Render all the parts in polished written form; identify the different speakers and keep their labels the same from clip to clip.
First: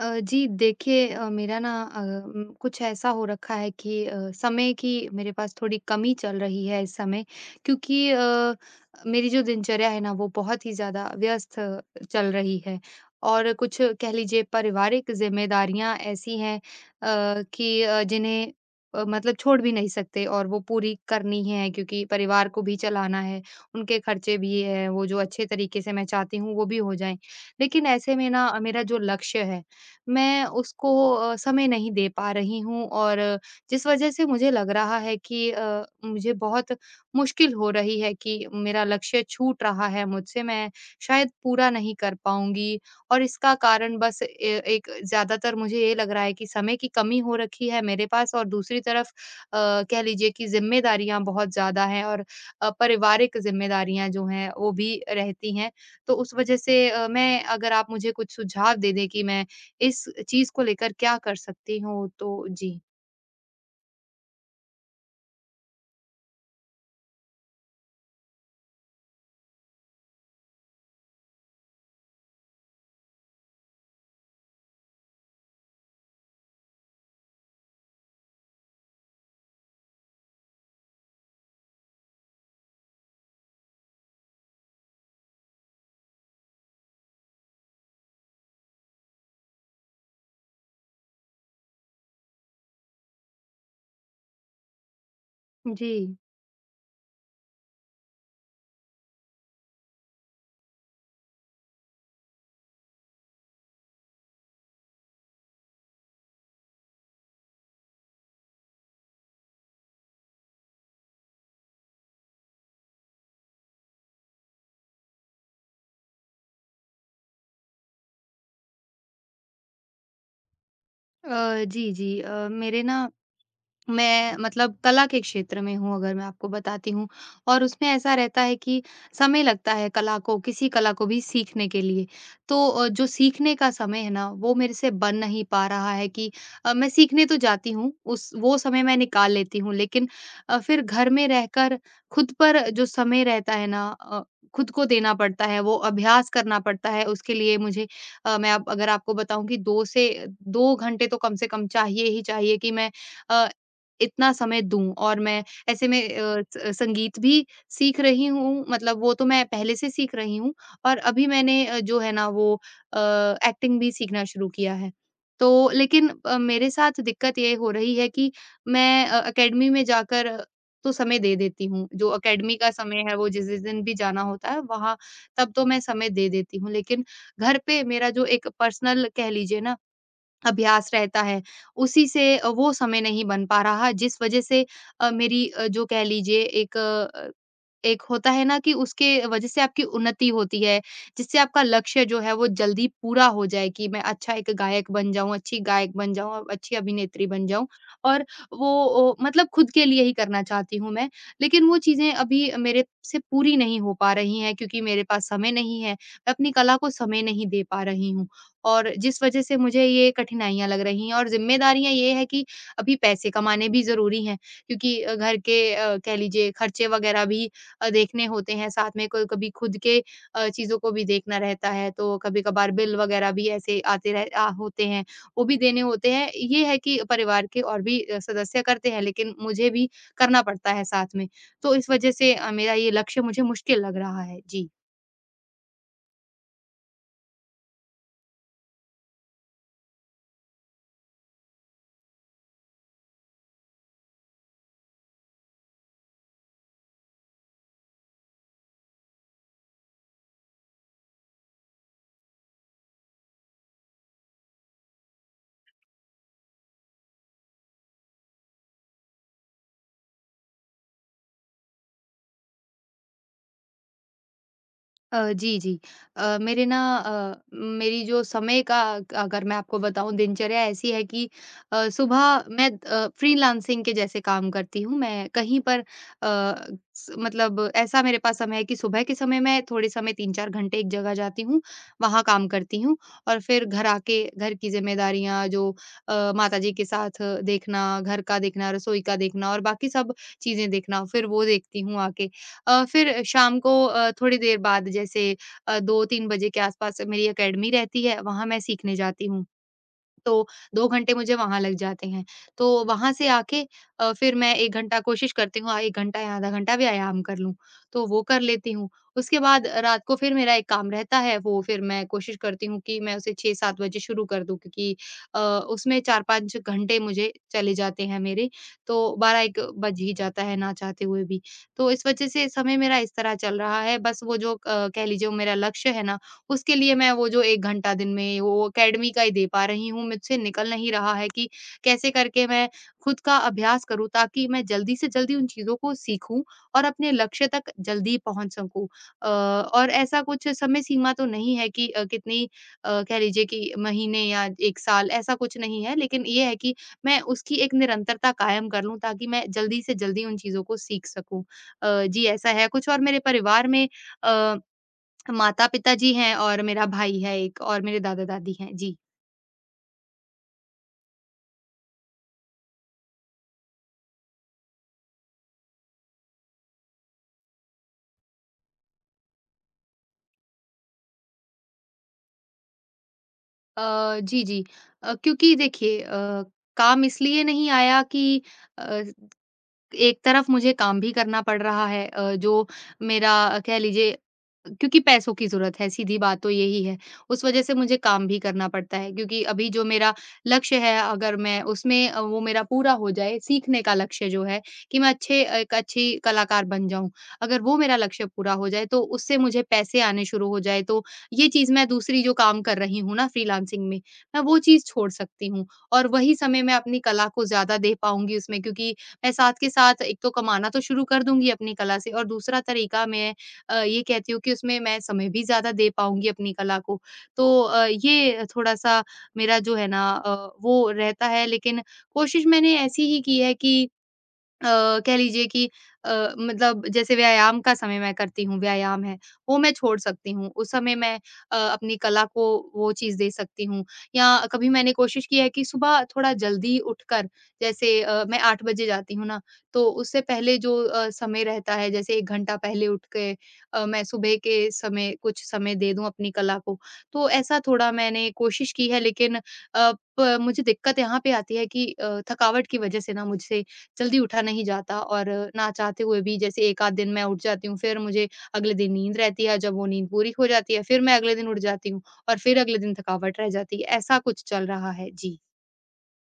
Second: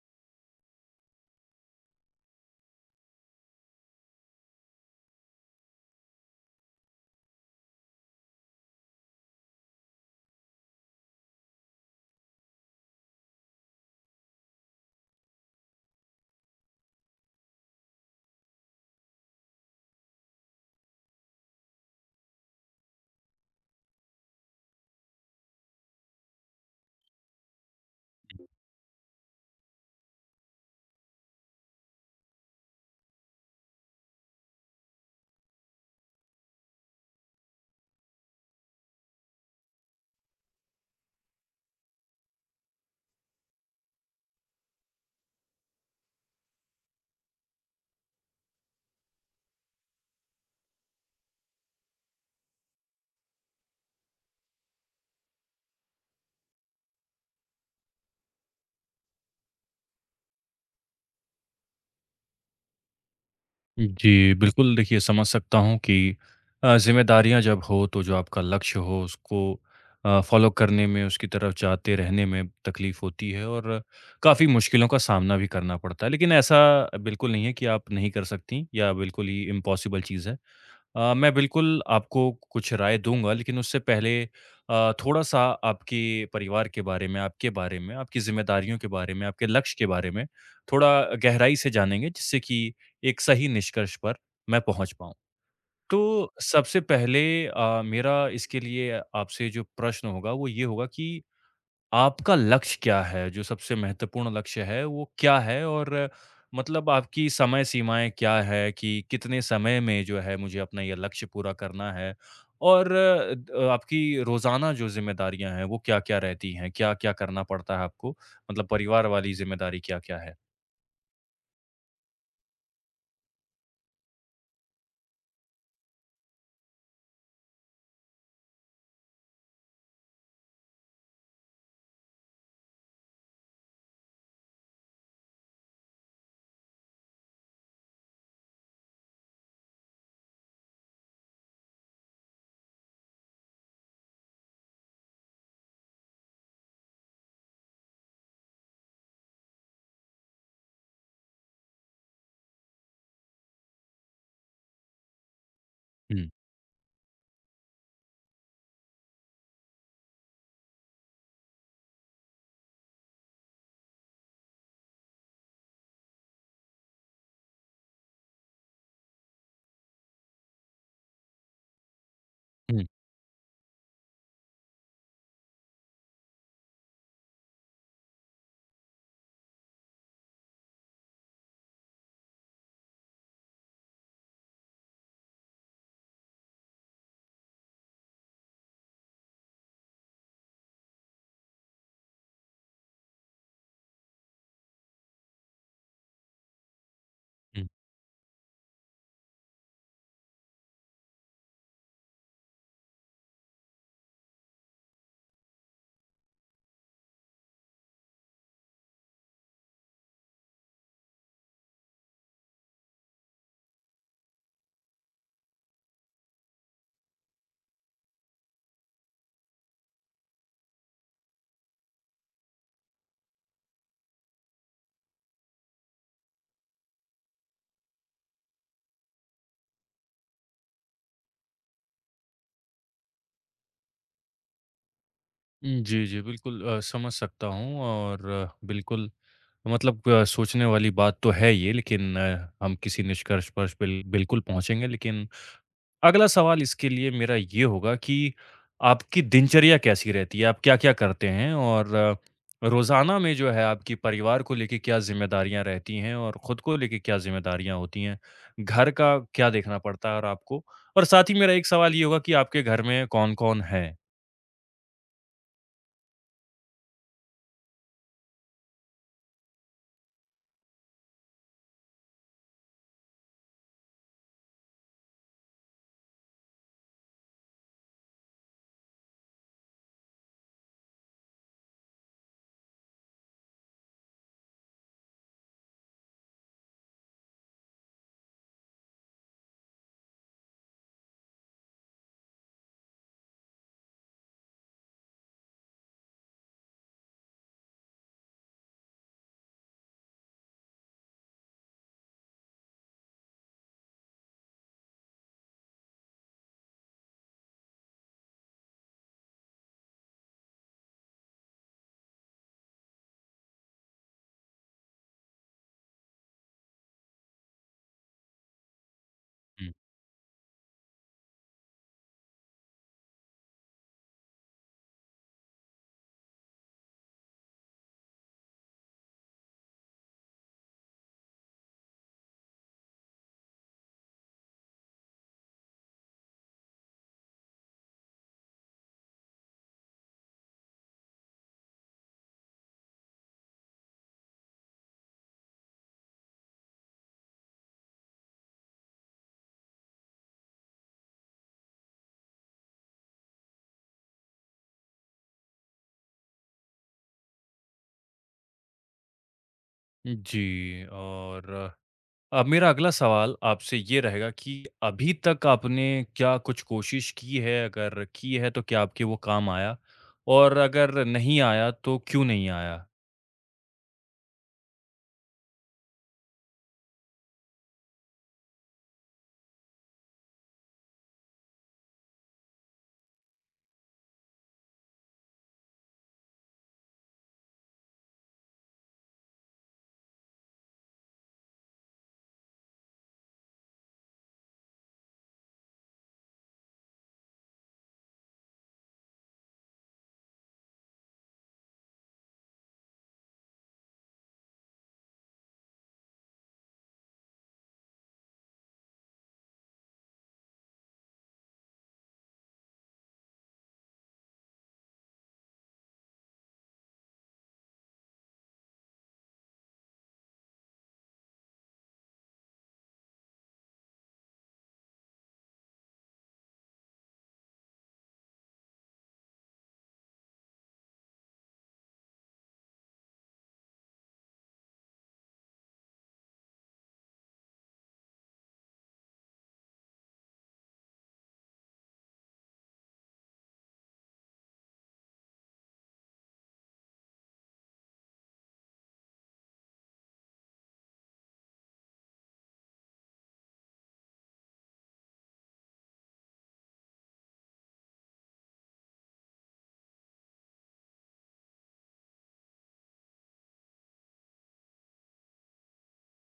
Speaker 1: जी देखिए, मेरा ना कुछ ऐसा हो रखा है कि समय की मेरे पास थोड़ी कमी चल रही है इस समय क्योंकि मेरी जो दिनचर्या है ना वो बहुत ही ज़्यादा व्यस्त चल रही है। और कुछ कह लीजिए पारिवारिक ज़िम्मेदारियाँ ऐसी हैं कि जिन्हें मतलब छोड़ भी नहीं सकते और वो पूरी करनी है क्योंकि परिवार को भी चलाना है, उनके खर्चे भी हैं, वो जो अच्छे तरीके से मैं चाहती हूँ वो भी हो जाएँ। लेकिन ऐसे में ना मेरा जो लक्ष्य है मैं उसको समय नहीं दे पा रही हूँ और जिस वजह से मुझे लग रहा है कि मुझे बहुत मुश्किल हो रही है कि मेरा लक्ष्य छूट रहा है मुझसे, मैं शायद पूरा नहीं कर पाऊंगी। और इसका कारण बस एक ज्यादातर मुझे ये लग रहा है कि समय की कमी हो रखी है मेरे पास और दूसरी तरफ अ, कह लीजिए कि जिम्मेदारियां बहुत ज्यादा हैं और पारिवारिक जिम्मेदारियां जो हैं वो भी रहती हैं। तो उस वजह से मैं, अगर आप मुझे कुछ सुझाव दे दें कि मैं इस चीज़ को लेकर क्या कर सकती हूँ? तो जी।
Speaker 2: जी, बिल्कुल। देखिए, समझ सकता हूँ कि ज़िम्मेदारियाँ जब हो तो जो आपका लक्ष्य हो, उसको फ़ॉलो करने में, उसकी तरफ जाते रहने में तकलीफ़ होती है और काफ़ी मुश्किलों का सामना भी करना पड़ता है। लेकिन ऐसा बिल्कुल नहीं है कि आप नहीं कर सकतीं या बिल्कुल ही इम्पॉसिबल चीज़ है। मैं बिल्कुल आपको कुछ राय दूँगा, लेकिन उससे पहले थोड़ा-सा आपके परिवार के बारे में, आपके बारे में, आपकी ज़िम्मेदारियों के बारे में, आपके लक्ष्य के बारे में थोड़ा गहराई से जानेंगे, जिससे कि एक सही निष्कर्ष पर मैं पहुँच पाऊँ।
Speaker 1: जी।
Speaker 2: तो सबसे पहले मेरा इसके लिए आपसे जो प्रश्न होगा, वो ये होगा कि आपका लक्ष्य क्या है? जो सबसे महत्वपूर्ण लक्ष्य है, वो क्या है? और मतलब आपकी समय सीमाएँ क्या है कि कितने समय में जो है मुझे अपना ये लक्ष्य पूरा करना है? और द आपकी रोज़ाना जो ज़िम्मेदारियाँ हैं, वो क्या-क्या रहती हैं? क्या-क्या करना पड़ता है आपको? मतलब परिवार वाली ज़िम्मेदारी क्या-क्या है?
Speaker 1: जी, जी। मेरे ना मैं मतलब कला के क्षेत्र में हूँ, अगर मैं आपको बताती हूँ। और उसमें ऐसा रहता है कि समय लगता है कला को, किसी कला को भी सीखने के लिए। तो जो सीखने का समय है ना वो मेरे से बन नहीं पा रहा है कि मैं सीखने तो जाती हूँ, उस वो समय मैं निकाल लेती हूँ, लेकिन फिर घर में रहकर खुद पर जो समय रहता है ना खुद को देना पड़ता है, वो अभ्यास करना पड़ता है उसके लिए मुझे। मैं, आप अगर आपको बताऊं कि 2 घंटे तो कम से कम चाहिए ही चाहिए कि मैं अ, इतना समय दूँ। और मैं ऐसे में
Speaker 2: हुँ,
Speaker 1: अ, स संगीत भी सीख रही हूँ, मतलब वो तो मैं पहले से सीख रही हूँ, और अभी मैंने जो है ना वो अ, एक्टिंग भी सीखना शुरू किया है। तो लेकिन मेरे साथ दिक्कत ये हो रही है कि मैं अकेडमी में जाकर तो समय दे देती हूँ, जो अकेडमी का
Speaker 2: हुँ,
Speaker 1: समय है वो जिस-जिस दिन भी जाना होता है वहाँ, तब तो मैं समय दे देती हूँ। लेकिन घर पे मेरा जो एक पर्सनल कह लीजिए ना अभ्यास रहता है, उसी से वो समय नहीं बन पा रहा, जिस वज़ह से मेरी जो कह लीजिए एक होता है ना कि उसके वज़ह से आपकी उन्नति होती है, जिससे आपका लक्ष्य जो है वो जल्दी पूरा हो जाए, कि मैं अच्छा एक गायक बन जाऊँ, अच्छी गायक बन जाऊँ और अच्छी अभिनेत्री बन जाऊँ।
Speaker 2: हुँ।
Speaker 1: और वो ओ मतलब खुद के लिए ही करना चाहती हूँ मैं। लेकिन वो चीज़ें अभी मेरे से पूरी नहीं हो पा रही हैं क्योंकि मेरे पास समय नहीं है, मैं अपनी कला को समय नहीं दे पा रही हूँ। और जिस वजह से मुझे ये कठिनाइयाँ लग रही हैं। और ज़िम्मेदारियाँ ये है कि अभी पैसे कमाने भी ज़रूरी हैं क्योंकि घर के कह लीजिए खर्चे वगैरह भी देखने होते हैं, साथ में कोई कभी खुद के चीज़ों को भी देखना रहता है, तो कभी-कभार बिल वगैरह भी ऐसे होते हैं, वो भी देने होते हैं। ये है कि परिवार के और भी सदस्य करते हैं, लेकिन मुझे भी करना पड़ता है साथ में। तो इस वजह से मेरा ये लक्ष्य मुझे मुश्किल लग रहा है। जी।
Speaker 2: जी, जी, बिल्कुल। समझ सकता हूँ और बिल्कुल, मतलब सोचने वाली बात तो है ये, लेकिन हम किसी निष्कर्ष पर बिल्कुल पहुँचेंगे, लेकिन अगला सवाल इसके लिए मेरा ये होगा कि आपकी दिनचर्या कैसी रहती है? आप क्या-क्या करते हैं? और रोज़ाना में जो है आपकी परिवार को लेके क्या ज़िम्मेदारियाँ रहती हैं और खुद को लेके क्या ज़िम्मेदारियाँ होती हैं? घर का क्या देखना पड़ता है और आपको? और साथ ही मेरा एक सवाल ये होगा कि आपके घर में कौन-कौन है?
Speaker 1: जी, जी। मेरे ना मेरी जो समय का, अगर मैं आपको बताऊँ, दिनचर्या ऐसी है कि सुबह मैं फ्रीलांसिंग के जैसे काम करती हूँ। मैं कहीं पर अ, स मतलब ऐसा मेरे पास समय है कि सुबह के समय मैं थोड़े समय 3-4 घंटे एक जगह जाती हूँ, वहाँ काम करती हूँ। और फिर घर आके घर की ज़िम्मेदारियाँ जो माताजी के साथ देखना, घर का देखना, रसोई का देखना और बाकी सब चीज़ें देखना, फिर वो देखती हूँ आके। फिर शाम को थोड़ी देर बाद जैसे 2-3 बजे के आसपास मेरी अकेडमी रहती है, वहाँ मैं सीखने जाती हूँ। तो 2 घंटे मुझे वहाँ लग जाते हैं। तो वहाँ से आके फिर मैं 1 घंटा कोशिश करती हूँ 1 घंटा या आधा घंटा व्यायाम कर लूँ, तो वो कर लेती हूँ। उसके बाद रात को फिर मेरा एक काम रहता है, वो फिर मैं कोशिश करती हूँ कि मैं उसे 6-7 बजे शुरू कर दूँ क्योंकि अ, उसमें 4-5 घंटे मुझे चले जाते हैं मेरे, तो 12-1
Speaker 2: हुँ।
Speaker 1: बज ही जाता है, ना चाहते हुए भी। तो इस वजह से समय मेरा इस तरह चल रहा है, बस वो जो कह लीजिए वो मेरा लक्ष्य है ना, उसके लिए मैं वो जो 1 घंटा दिन में वो अकेडमी का ही दे पा रही हूँ, मुझसे निकल नहीं रहा है कि कैसे करके मैं खुद का अभ्यास करूँ ताकि मैं जल्दी से जल्दी उन चीज़ों को सीखूँ और अपने लक्ष्य तक जल्दी पहुँच सकूँ। और ऐसा कुछ समय सीमा तो नहीं है कि कितनी कह लीजिए कि महीने या 1 साल, ऐसा कुछ नहीं है, लेकिन ये है कि मैं उसकी एक निरंतरता कायम कर लूँ ताकि मैं जल्दी से जल्दी उन चीज़ों को सीख सकूँ। जी ऐसा है कुछ। और मेरे परिवार में अ माता-पिता जी हैं और मेरा भाई है एक और मेरे दादा-दादी हैं। जी।
Speaker 2: जी। और अब मेरा अगला सवाल आपसे ये रहेगा कि अभी तक आपने क्या कुछ कोशिश की है? अगर की है तो क्या आपके वो काम आया? और अगर नहीं आया तो क्यों नहीं आया?
Speaker 1: जी, जी। क्योंकि देखिए काम इसलिए नहीं आया कि अ, एक तरफ मुझे काम भी करना पड़ रहा है, जो मेरा कह लीजिए, क्योंकि पैसों की ज़रूरत है, सीधी बात तो यही है। उस वज़ह से मुझे काम भी करना पड़ता है, क्योंकि अभी जो मेरा लक्ष्य है, अगर मैं उसमें वो मेरा पूरा हो जाए, सीखने का लक्ष्य जो है कि मैं अच्छे एक अच्छी कलाकार बन जाऊँ। अगर वो मेरा लक्ष्य पूरा हो जाए तो उससे मुझे पैसे आने शुरू हो जाए, तो ये चीज़ मैं दूसरी जो काम कर रही हूँ ना फ्रीलांसिंग में, मैं वो चीज़ छोड़ सकती हूँ और वही समय मैं अपनी कला को ज़्यादा दे पाऊँगी उसमें, क्योंकि मैं साथ के साथ एक तो कमाना तो शुरू कर दूँगी अपनी कला से, और दूसरा तरीका मैं ये कहती हूँ कि उसमें मैं समय भी ज़्यादा दे पाऊँगी अपनी कला को। तो ये थोड़ा-सा मेरा जो है ना वो रहता है, लेकिन कोशिश मैंने ऐसी ही की है कि कह लीजिए कि मतलब जैसे व्यायाम का समय मैं करती हूँ, व्यायाम है, वो मैं छोड़ सकती हूँ। उस समय मैं अपनी कला को वो चीज़ दे सकती हूँ। या कभी मैंने कोशिश की है कि सुबह थोड़ा जल्दी उठकर, जैसे मैं 8 बजे जाती हूँ ना, तो उससे पहले जो समय रहता है, जैसे 1 घंटा पहले उठ के मैं सुबह के समय कुछ समय दे दूँ अपनी कला को। तो ऐसा थोड़ा मैंने कोशिश की है, लेकिन अ, प मुझे दिक्कत यहाँ पे आती है कि थकावट की वज़ह से ना मुझसे जल्दी उठा नहीं जाता। और ना चाहते हुए भी जैसे एक आध दिन मैं उठ जाती हूँ, फिर मुझे अगले दिन नींद रहती है, जब वो नींद पूरी हो जाती है फिर मैं अगले दिन उठ जाती हूँ, और फिर अगले दिन थकावट रह जाती है। ऐसा कुछ चल रहा है जी।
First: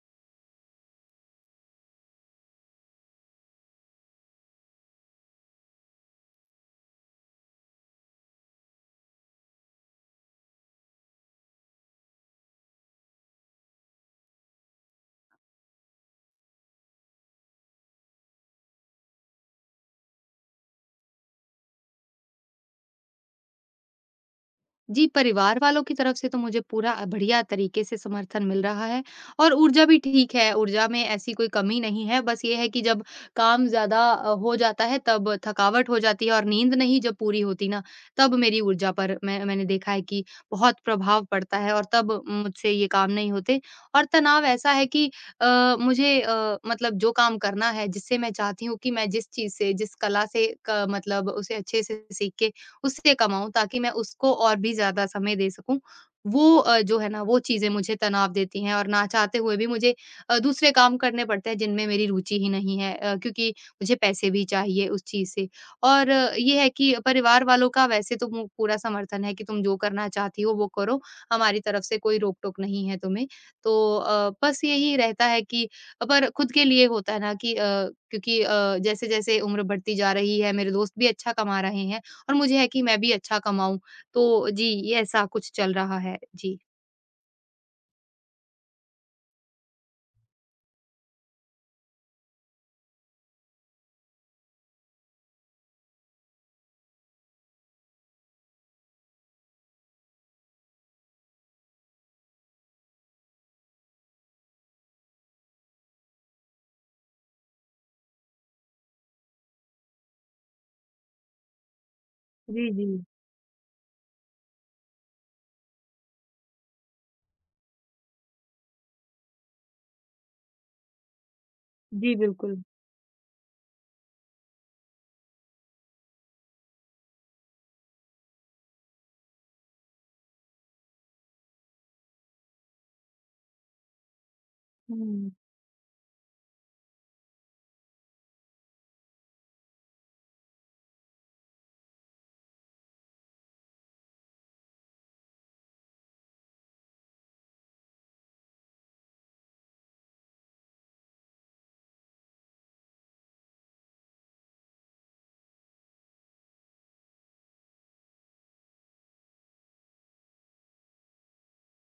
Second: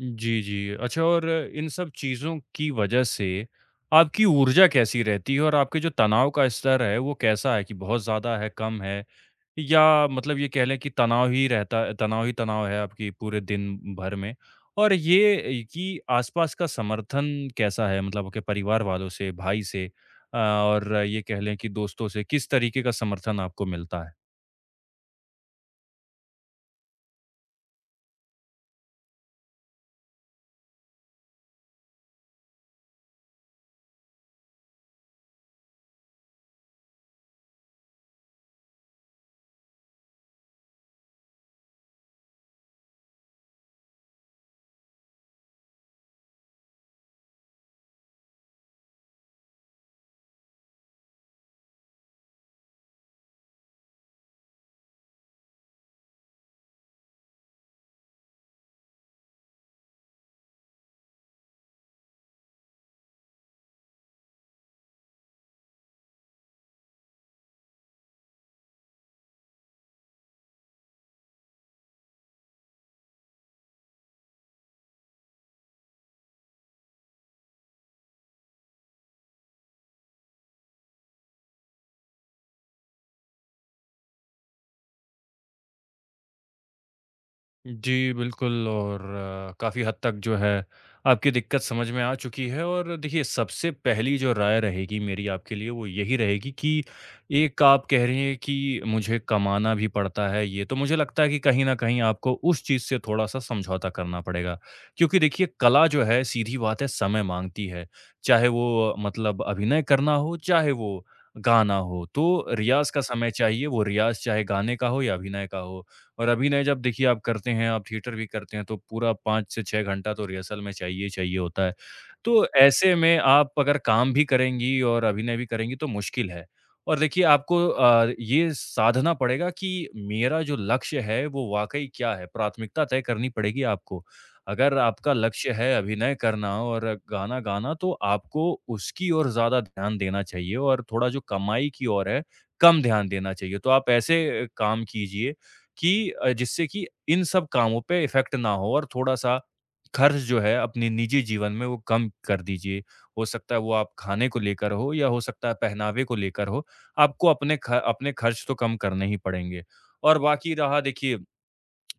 Speaker 2: जी, जी। अच्छा। और इन सब चीज़ों की वजह से आपकी ऊर्जा कैसी रहती है और आपके जो तनाव का स्तर है वो कैसा है कि बहुत ज़्यादा है, कम है? या मतलब ये कह लें कि तनाव ही तनाव है आपकी पूरे दिन भर में। और ये कि आस-पास का समर्थन कैसा है? मतलब आपके परिवार वालों से, भाई से, और ये कह लें कि दोस्तों से, किस तरीके का समर्थन आपको मिलता है?
Speaker 1: जी, परिवार वालों की तरफ से तो मुझे पूरा बढ़िया तरीके से समर्थन मिल रहा है। और ऊर्जा भी ठीक है, ऊर्जा में ऐसी कोई कमी नहीं है। बस ये है कि जब काम ज़्यादा हो जाता है तब थकावट हो जाती है और नींद नहीं जब पूरी होती ना, तब मेरी ऊर्जा पर, मैंने देखा है कि बहुत प्रभाव पड़ता है और तब मुझसे ये काम नहीं होते। और तनाव ऐसा है कि मुझे मतलब जो काम करना है, जिससे मैं चाहती हूँ कि मैं जिस चीज़ से, जिस कला से क मतलब उसे अच्छे से सीख के उससे कमाऊँ, ताकि मैं उसको और भी ज़्यादा समय दे सकूँ। वो जो है ना वो चीज़ें मुझे तनाव देती हैं, और ना चाहते हुए भी मुझे दूसरे काम करने पड़ते हैं जिनमें मेरी रुचि ही नहीं है, क्योंकि मुझे पैसे भी चाहिए उस चीज़ से। और ये है कि परिवार वालों का वैसे तो मु पूरा समर्थन है कि तुम जो करना चाहती हो वो करो, हमारी तरफ से कोई रोक-टोक नहीं है तुम्हें। तो बस यही रहता है कि पर खुद के लिए होता है ना कि क्योंकि जैसे-जैसे उम्र बढ़ती जा रही है, मेरे दोस्त भी अच्छा कमा रहे हैं। और मुझे है कि मैं भी अच्छा कमाऊँ। तो जी, ये ऐसा कुछ चल रहा है। जी।
Speaker 2: जी, बिल्कुल। और काफ़ी हद तक जो है आपकी दिक्कत समझ में आ चुकी है। और देखिए, सबसे पहली जो राय रहेगी मेरी आपके लिए, वो यही रहेगी कि एक आप कह रही हैं कि मुझे कमाना भी पड़ता है, ये तो मुझे लगता है कि कहीं न कहीं आपको उस चीज़ से थोड़ा-सा समझौता करना पड़ेगा। क्योंकि देखिए, कला जो है सीधी बात है, समय माँगती है। चाहे वो मतलब अभिनय करना हो, चाहे वो गाना हो, तो
Speaker 1: जी, जी।
Speaker 2: रियाज़ का समय चाहिए, वो रियाज़ चाहे गाने का हो या अभिनय का हो। और अभिनय जब देखिए आप करते हैं, आप थिएटर भी करते हैं, तो पूरा 5 से 6 घंटा तो रिहर्सल में चाहिए ही चाहिए होता है।
Speaker 1: जी,
Speaker 2: तो
Speaker 1: बिल्कुल।
Speaker 2: ऐसे में आप अगर काम भी करेंगी और अभिनय भी करेंगी तो मुश्किल है। और देखिए, आपको ये साधना पड़ेगा कि मेरा जो लक्ष्य है वो वाक़ई क्या है? प्राथमिकता तय करनी पड़ेगी आपको। अगर आपका
Speaker 1: हुँ।
Speaker 2: लक्ष्य है अभिनय करना और गाना गाना, तो आपको उसकी ओर ज़्यादा ध्यान देना चाहिए और थोड़ा जो कमाई की ओर है, कम ध्यान देना चाहिए। तो आप ऐसे काम कीजिए कि जिससे कि इन सब कामों पे इफ़ेक्ट ना हो और थोड़ा-सा खर्च जो है अपने निजी जीवन में वो कम कर दीजिए। हो सकता है वो आप खाने को लेकर हो या हो सकता है पहनावे को लेकर हो, आपको अपने ख अपने खर्च तो कम करने ही पड़ेंगे। और बाकी रहा देखिए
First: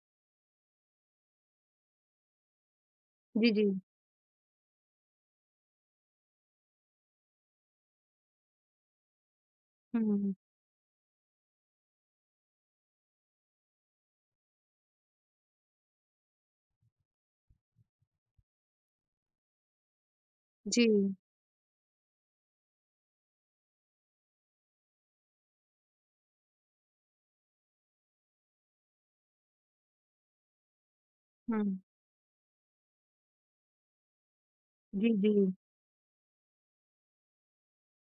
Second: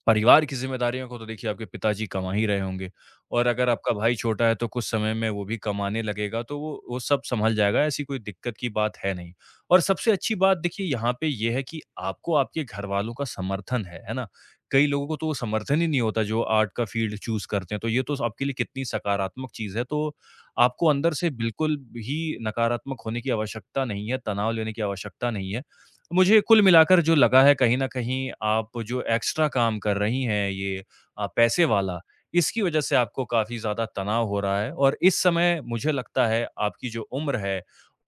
Speaker 2: परिवार की ज़िम्मेदारियों को, तो देखिए आपके पिताजी कमा ही रहे होंगे और
Speaker 1: जी, जी।
Speaker 2: अगर आपका भाई छोटा है तो कुछ समय में वो भी कमाने लगेगा, तो वो सब सँभल जाएगा, ऐसी कोई दिक्कत की बात है नहीं। और सबसे
Speaker 1: हुँ।
Speaker 2: अच्छी बात देखिए यहाँ पे ये है कि आपको आपके घरवालों का समर्थन है ना? कई लोगों को तो वो समर्थन ही नहीं होता जो आर्ट का फ़ील्ड चूज़ करते हैं, तो ये तो आपके लिए कितनी सकारात्मक चीज़ है। तो
Speaker 1: जी।
Speaker 2: आपको अंदर से बिल्कुल भी नकारात्मक होने की आवश्यकता नहीं है, तनाव लेने की आवश्यकता नहीं है। मुझे कुल मिलाकर जो लगा है, कहीं न कहीं आप जो एक्स्ट्रा काम कर रही हैं, ये
Speaker 1: हुँ।
Speaker 2: पैसे वाला, इसकी वज़ह से आपको काफ़ी ज़्यादा तनाव हो रहा है और
Speaker 1: जी,
Speaker 2: इस
Speaker 1: जी।
Speaker 2: समय मुझे लगता है आपकी जो उम्र है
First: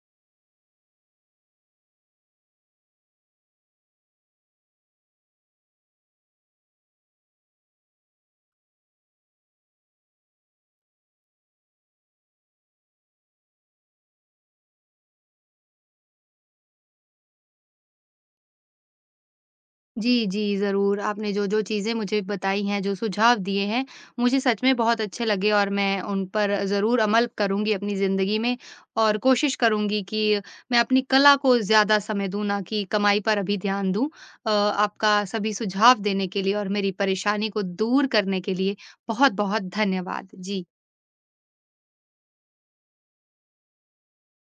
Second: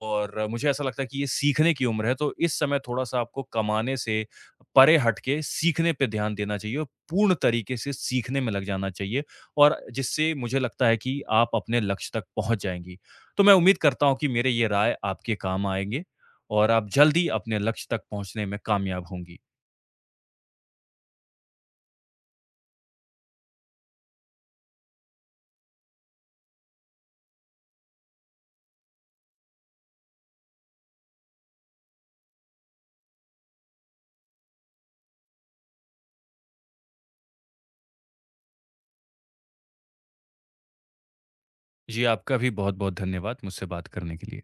Speaker 2: और मुझे ऐसा लगता है कि ये सीखने की उम्र है, तो इस समय थोड़ा-सा आपको कमाने से परे हट के सीखने पे ध्यान देना चाहिए और पूर्ण तरीके से सीखने में लग जाना चाहिए और जिससे मुझे लगता है कि आप अपने लक्ष्य तक पहुँच जाएँगी। तो मैं उम्मीद करता हूँ कि मेरे ये राय आपके काम आएँगे। और आप जल्द ही अपने लक्ष्य तक पहुँचने में कामयाब होंगी।
Speaker 1: जी, जी, ज़रूर। आपने जो-जो चीज़ें मुझे बताई हैं, जो सुझाव दिए हैं, मुझे सच में बहुत अच्छे लगे और मैं उन पर ज़रूर अमल करूँगी अपनी ज़िंदगी में, और कोशिश करूँगी कि मैं अपनी कला को ज़्यादा समय दूँ, ना कि कमाई पर अभी ध्यान दूँ। आपका सभी सुझाव देने के लिए और मेरी परेशानी को दूर करने के लिए बहुत-बहुत धन्यवाद। जी।
Speaker 2: जी, आपका भी बहुत-बहुत धन्यवाद मुझसे बात करने के लिए।